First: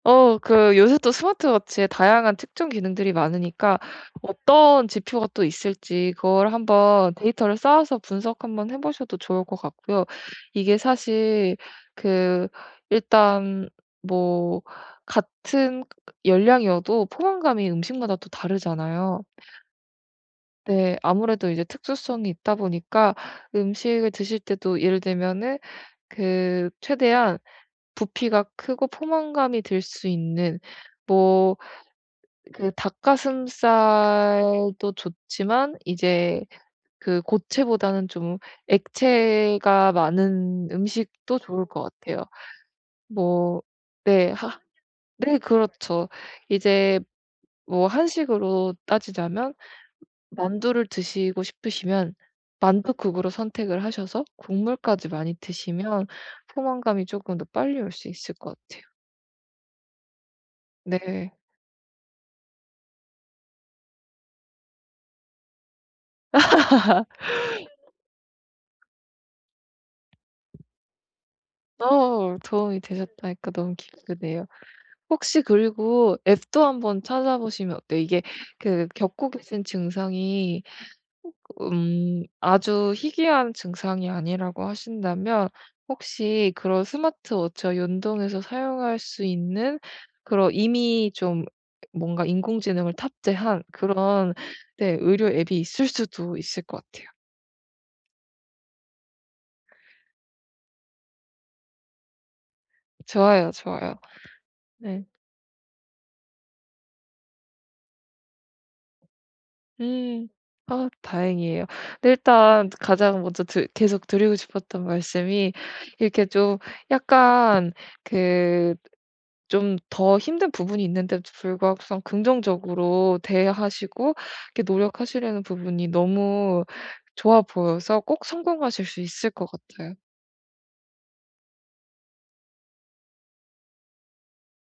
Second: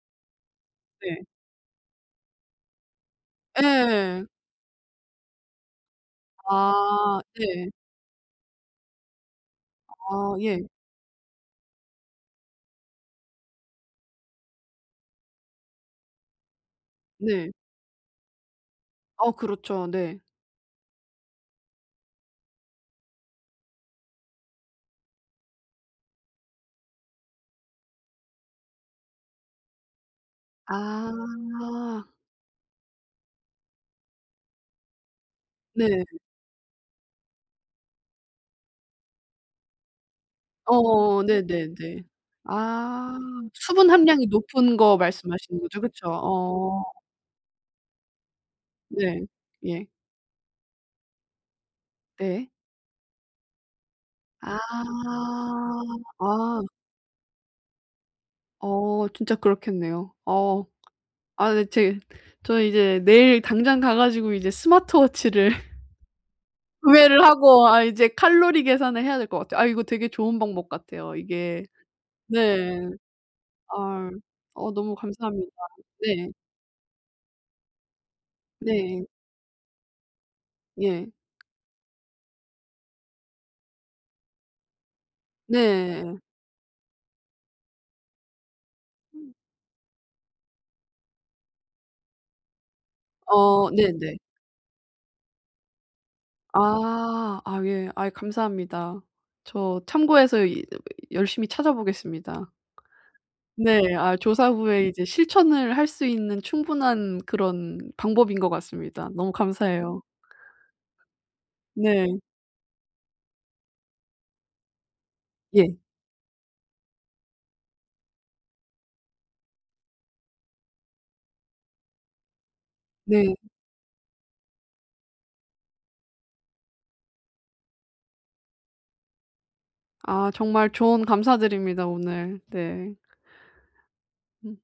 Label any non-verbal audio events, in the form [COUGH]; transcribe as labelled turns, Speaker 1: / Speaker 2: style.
Speaker 1: 어 그 요새 또
Speaker 2: 네.
Speaker 1: 스마트 워치에 다양한 특정 기능들이 많으니까
Speaker 2: 예.
Speaker 1: 어떤 지표가 또 있을지 그걸 한번
Speaker 2: 아.
Speaker 1: 데이터를
Speaker 2: 네.
Speaker 1: 쌓아서 분석 한번 해 보셔도 좋을 것 같고요.
Speaker 2: 아 예.
Speaker 1: 이게 사실 그 일단 뭐 같은 열량이어도
Speaker 2: 네.
Speaker 1: 포만감이 음식마다 또 다르잖아요?
Speaker 2: 어 그렇죠. 네.
Speaker 1: 네. 아무래도 이제 특수성이 있다 보니까 음식을 드실 때도 예를 들면은 그 최대한 부피가 크고 포만감이 들 수 있는 뭐
Speaker 2: 아.
Speaker 1: 그 닭가슴살도 좋지만
Speaker 2: 네.
Speaker 1: 이제 그 고체보다는 좀 액체가 많은
Speaker 2: 어.
Speaker 1: 음식도 좋을 것
Speaker 2: 네네네.
Speaker 1: 같아요.
Speaker 2: 아.
Speaker 1: 뭐
Speaker 2: 수분 함량이
Speaker 1: 네. 하
Speaker 2: 높은 거
Speaker 1: 네
Speaker 2: 말씀하시는 거죠? 그쵸?
Speaker 1: 그렇죠.
Speaker 2: 어.
Speaker 1: 이제 뭐 한식으로
Speaker 2: 네.
Speaker 1: 따지자면
Speaker 2: 예.
Speaker 1: 만두를 드시고 싶으시면
Speaker 2: 네.
Speaker 1: 만두국으로 선택을 하셔서
Speaker 2: 아.
Speaker 1: 국물까지 많이 드시면
Speaker 2: 아.
Speaker 1: 포만감이 쪼끔 더 빨리 올 수 있을 것 같아요.
Speaker 2: 어. 진짜 그렇겠네요. 어.
Speaker 1: 네.
Speaker 2: 아네 제 저는 이제 내일 당장 가 가지고 이제 스마트 워치를 [LAUGHS] 구매를 하고 아 이제 칼로리
Speaker 1: [LAUGHS]
Speaker 2: 계산을 해야 될 것 같아요. 아 이거 되게 좋은 방법 같아요. 이게
Speaker 1: 어. 도움이
Speaker 2: 네.
Speaker 1: 되셨다니까 너무
Speaker 2: 아.
Speaker 1: 기쁘네요.
Speaker 2: 어 너무
Speaker 1: 혹시
Speaker 2: 감사합니다.
Speaker 1: 그리고
Speaker 2: 네.
Speaker 1: 앱도 한번 찾아보시면 어때요? 이게 그
Speaker 2: 네.
Speaker 1: 겪고 계신 증상이
Speaker 2: 예.
Speaker 1: 음 아주 희귀한 증상이 아니라고 하신다면
Speaker 2: 네.
Speaker 1: 혹시 그런 스마트 워치와 연동해서 사용할 수
Speaker 2: 음.
Speaker 1: 있는 그런 이미 좀 뭔가 인공지능을 탑재한
Speaker 2: 어. 네네.
Speaker 1: 그런 네. 의료 앱이 있을 수도 있을 것 같아요.
Speaker 2: 아 아 예. 아이 감사합니다. 저 참고해서 이 열심히 찾아보겠습니다.
Speaker 1: 좋아요,
Speaker 2: 네.
Speaker 1: 좋아요.
Speaker 2: 아 조사 후에 이제
Speaker 1: 네.
Speaker 2: 실천을 할 수 있는 충분한 그런 방법인 것 같습니다. 너무 감사해요.
Speaker 1: 음. 아 다행이에요.
Speaker 2: 네.
Speaker 1: 일단 가장 먼저 드 계속 드리고 싶었던 말씀이
Speaker 2: 예.
Speaker 1: 이렇게 좀 약간 그 좀 더 힘든 부분이 있는데도 불구하고서는 긍정적으로
Speaker 2: 네.
Speaker 1: 대하시고 이렇게 노력하시려는 부분이 너무 좋아 보여서 꼭 성공하실 수 있을 것 같아요.
Speaker 2: 아. 정말 조언 감사드립니다 오늘. 네. 응.